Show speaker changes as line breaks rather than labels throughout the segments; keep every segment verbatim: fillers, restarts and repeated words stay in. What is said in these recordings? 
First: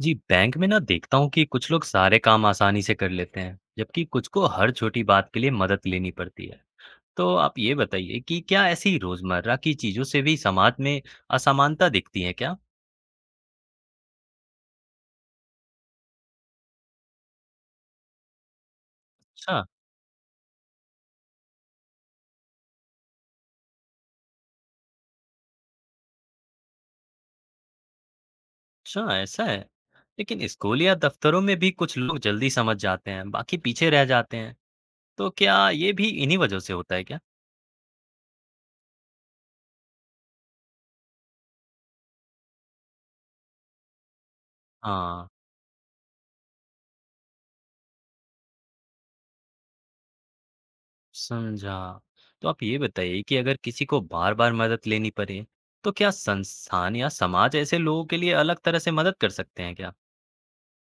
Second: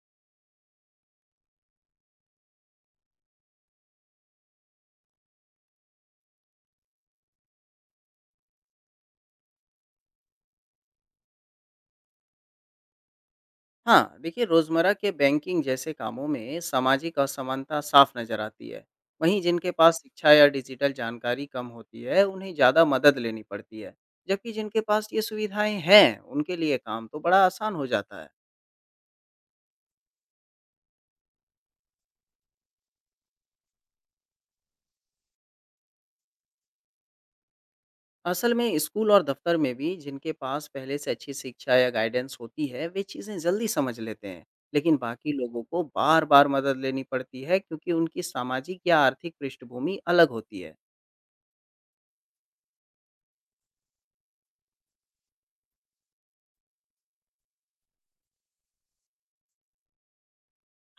जी, bank में ना देखता हूँ कि कुछ लोग सारे काम आसानी से कर लेते हैं, जबकि कुछ को हर छोटी बात के लिए मदद लेनी पड़ती है। तो आप ये बताइए कि क्या ऐसी रोजमर्रा की चीजों से भी समाज में असमानता दिखती है क्या?
हाँ, देखिए रोज़मर्रा के बैंकिंग जैसे कामों में सामाजिक असमानता साफ नज़र आती है। वहीं
अच्छा।
जिनके पास शिक्षा या डिजिटल जानकारी कम होती है, उन्हें ज़्यादा मदद लेनी पड़ती है। जबकि जिनके पास ये सुविधाएं हैं, उनके लिए काम तो बड़ा आसान हो जाता है।
अच्छा ऐसा है। लेकिन स्कूल या दफ्तरों में भी कुछ लोग जल्दी समझ जाते हैं, बाकी पीछे रह जाते हैं। तो क्या ये भी इन्हीं वजह से होता है क्या?
असल में स्कूल और दफ्तर में भी जिनके पास पहले से अच्छी शिक्षा या गाइडेंस होती है, वे चीज़ें जल्दी समझ लेते हैं। लेकिन
हाँ,
बाकी लोगों को बार-बार मदद लेनी पड़ती है क्योंकि उनकी सामाजिक या आर्थिक पृष्ठभूमि अलग होती है।
समझा। तो आप ये बताइए कि अगर किसी को बार-बार मदद लेनी पड़े, तो क्या संस्थान या समाज ऐसे लोगों के लिए अलग तरह से मदद कर सकते हैं क्या?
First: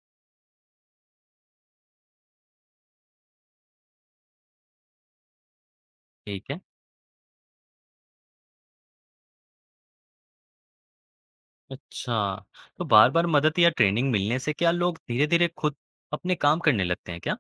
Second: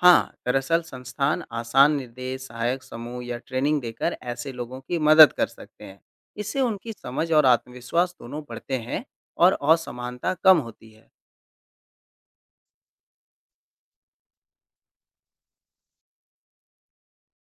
हाँ, दरअसल संस्थान आसान निर्देश, सहायक समूह या ट्रेनिंग देकर ऐसे लोगों की मदद कर सकते हैं।
ठीक
इससे
है।
उनकी समझ और आत्मविश्वास दोनों बढ़ते हैं और असमानता कम होती है।
अच्छा, तो बार-बार मदद या ट्रेनिंग मिलने से क्या लोग धीरे-धीरे खुद अपने काम करने लगते हैं क्या?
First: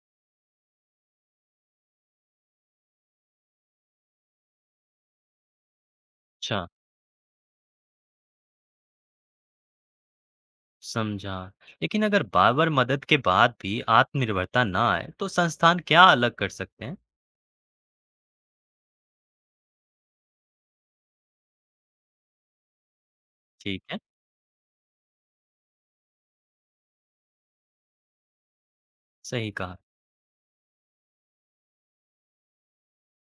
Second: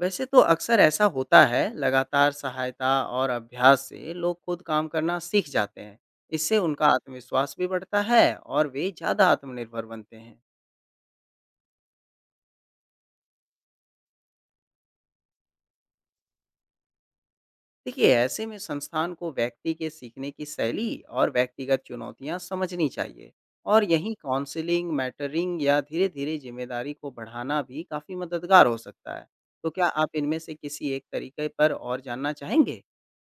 वैसे तो अक्सर ऐसा होता है, लगातार सहायता और अभ्यास से लोग खुद काम करना सीख जाते हैं। इससे
अच्छा,
उनका आत्मविश्वास भी बढ़ता है और वे ज़्यादा आत्मनिर्भर बनते हैं।
समझा। लेकिन अगर बार-बार मदद के बाद भी आत्मनिर्भरता ना आए, तो संस्थान क्या अलग कर सकते हैं?
देखिए ऐसे में संस्थान को व्यक्ति के सीखने की शैली और व्यक्तिगत चुनौतियां समझनी चाहिए।
ठीक
और
है,
यहीं काउंसलिंग मैटरिंग या धीरे धीरे जिम्मेदारी को बढ़ाना भी काफ़ी मददगार हो सकता है।
सही
तो
कहा।
क्या आप इनमें से किसी एक तरीके पर और जानना चाहेंगे?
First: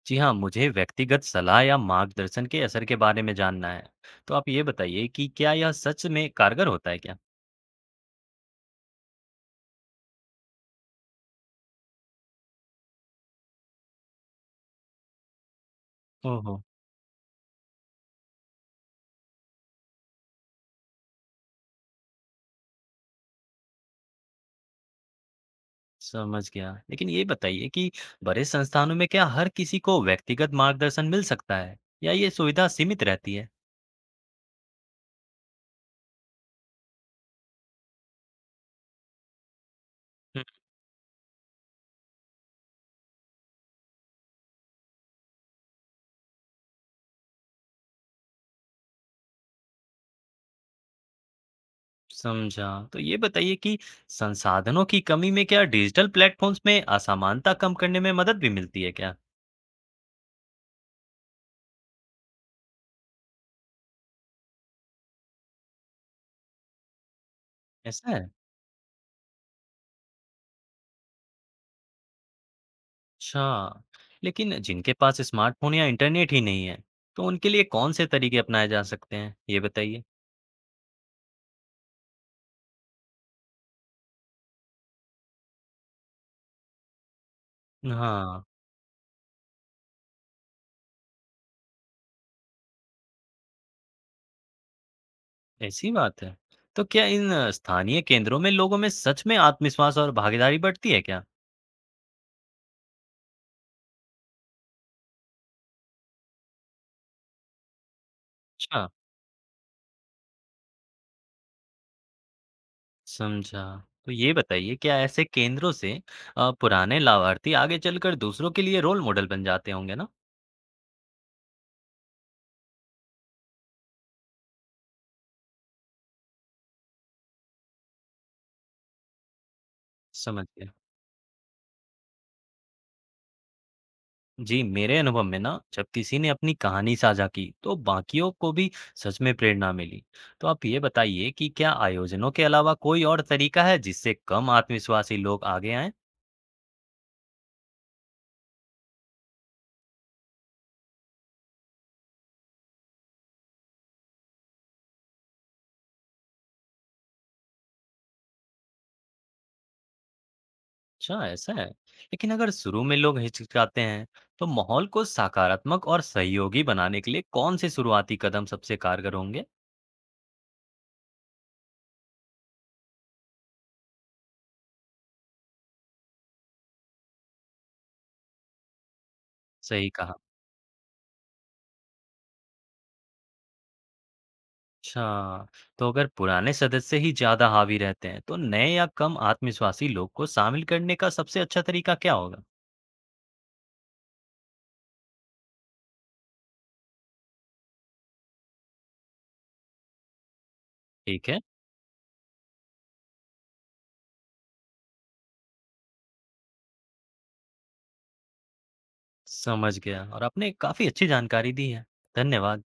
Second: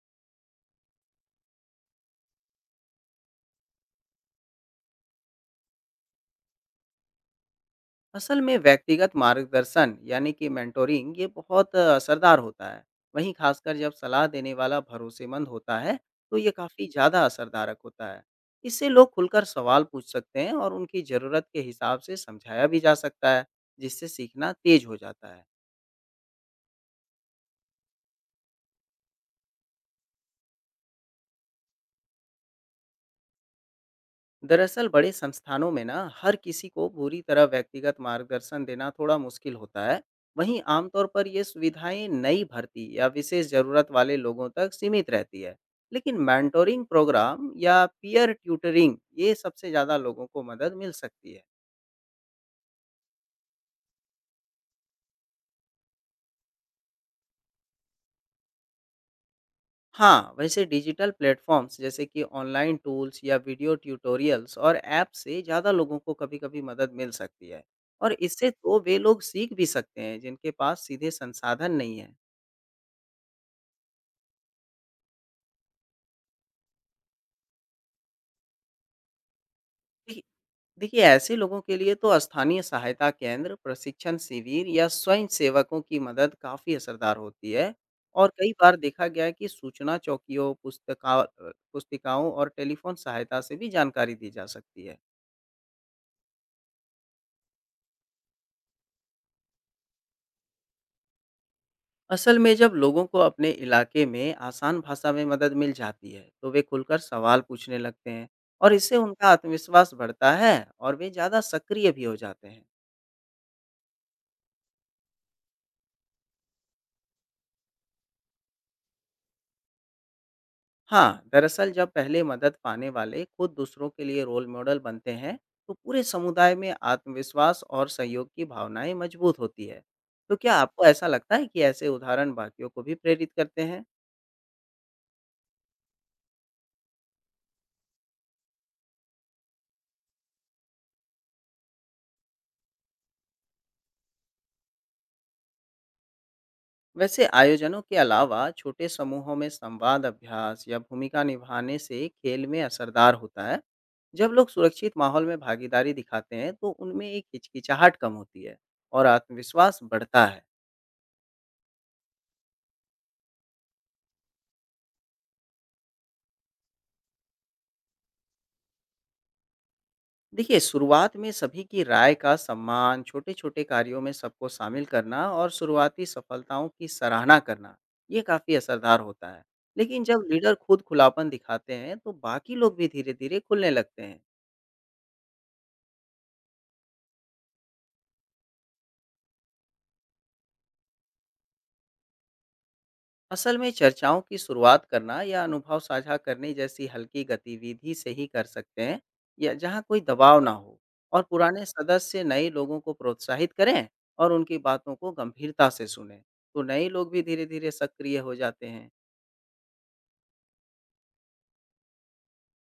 जी हाँ, मुझे व्यक्तिगत सलाह या मार्गदर्शन के असर के बारे में जानना है। तो आप ये बताइए कि क्या यह सच में कारगर होता है क्या?
असल में व्यक्तिगत मार्गदर्शन यानी कि मेंटोरिंग ये बहुत अ, असरदार होता है। वहीं खासकर जब सलाह देने वाला भरोसेमंद होता है, तो ये
ओहो!
काफ़ी ज़्यादा असरदारक होता है। इससे लोग खुलकर सवाल पूछ सकते हैं और उनकी ज़रूरत के हिसाब से समझाया भी जा सकता है, जिससे सीखना तेज हो जाता है।
समझ गया। लेकिन ये बताइए कि बड़े संस्थानों में क्या हर किसी को व्यक्तिगत मार्गदर्शन मिल सकता है या ये सुविधा सीमित रहती है?
दरअसल बड़े संस्थानों में ना हर किसी को पूरी तरह व्यक्तिगत मार्गदर्शन देना थोड़ा मुश्किल होता है।
हम्म,
वहीं आमतौर पर ये सुविधाएं नई भर्ती या विशेष जरूरत वाले लोगों तक सीमित रहती है। लेकिन मेंटोरिंग प्रोग्राम या पीयर ट्यूटरिंग ये सबसे ज़्यादा लोगों को मदद मिल सकती है।
समझा। तो ये बताइए कि संसाधनों की कमी में क्या डिजिटल प्लेटफॉर्म्स में असमानता कम करने में मदद भी मिलती है क्या?
हाँ, वैसे डिजिटल प्लेटफॉर्म्स जैसे कि ऑनलाइन टूल्स या वीडियो ट्यूटोरियल्स और ऐप से ज़्यादा लोगों को कभी कभी मदद मिल सकती है।
ऐसा
और
है?
इससे तो वे लोग सीख भी सकते हैं जिनके पास सीधे संसाधन नहीं है।
अच्छा, लेकिन जिनके पास स्मार्टफ़ोन या इंटरनेट ही नहीं है, तो उनके लिए कौन-से तरीके अपनाए जा सकते हैं? ये बताइए।
देखिए देखिए, ऐसे लोगों के लिए तो स्थानीय सहायता केंद्र, प्रशिक्षण शिविर या स्वयं सेवकों की मदद काफ़ी असरदार होती है। और
हाँ,
कई बार देखा गया है कि सूचना चौकियों, पुस्तका अ, पुस्तिकाओं और टेलीफ़ोन सहायता से भी जानकारी दी जा सकती है।
ऐसी बात है। तो क्या इन अ, स्थानीय केंद्रों में लोगों में सच में आत्मविश्वास और भागीदारी बढ़ती है क्या?
असल में जब लोगों को अपने इलाके में आसान भाषा में मदद मिल जाती है, तो वे खुलकर सवाल पूछने लगते हैं। और
अच्छा,
इससे उनका आत्मविश्वास बढ़ता है और वे ज़्यादा सक्रिय भी हो जाते हैं।
समझा। तो ये बताइए क्या ऐसे केंद्रों से अ, पुराने लाभार्थी आगे चलकर दूसरों के लिए रोल मॉडल बन जाते होंगे ना?
हाँ, दरअसल जब पहले मदद पाने वाले खुद दूसरों के लिए रोल मॉडल बनते हैं, तो पूरे समुदाय में आत्मविश्वास और सहयोग की भावनाएं मजबूत होती है। तो
समझ
क्या
गया।
आपको ऐसा लगता है कि ऐसे उदाहरण बाकियों को भी प्रेरित करते हैं?
जी मेरे अनुभव में ना जब किसी ने अपनी कहानी साझा की तो बाकियों को भी सच में प्रेरणा मिली। तो आप ये बताइए कि क्या आयोजनों के अलावा कोई और तरीका है जिससे कम आत्मविश्वासी लोग आगे आएं।
वैसे आयोजनों के अलावा छोटे समूहों में संवाद अभ्यास या भूमिका निभाने से खेल में असरदार होता है। जब लोग सुरक्षित माहौल में भागीदारी दिखाते हैं, तो उनमें एक हिचकिचाहट कम होती है और आत्मविश्वास बढ़ता है।
अच्छा ऐसा है। लेकिन अगर शुरू में लोग हिचकिचाते हैं तो माहौल को सकारात्मक और सहयोगी बनाने के लिए कौन से शुरुआती कदम सबसे कारगर होंगे?
देखिए, शुरुआत में सभी की राय का सम्मान, छोटे-छोटे कार्यों में सबको शामिल करना और शुरुआती सफलताओं की सराहना करना, ये काफ़ी असरदार होता है।
सही
लेकिन
कहा।
जब लीडर खुद खुलापन दिखाते हैं, तो बाकी लोग भी धीरे-धीरे खुलने लगते हैं।
अच्छा, तो अगर पुराने सदस्य ही ज्यादा हावी रहते हैं तो नए या कम आत्मविश्वासी लोग को शामिल करने का सबसे अच्छा तरीका क्या होगा?
असल में चर्चाओं की शुरुआत करना या अनुभव साझा करने जैसी हल्की गतिविधि से ही कर सकते हैं, या जहाँ कोई दबाव ना हो। और
ठीक है।
पुराने सदस्य नए लोगों को प्रोत्साहित करें और उनकी बातों को गंभीरता से सुनें, तो नए लोग भी धीरे-धीरे सक्रिय हो जाते हैं।
समझ गया, और आपने काफ़ी अच्छी जानकारी दी है। धन्यवाद।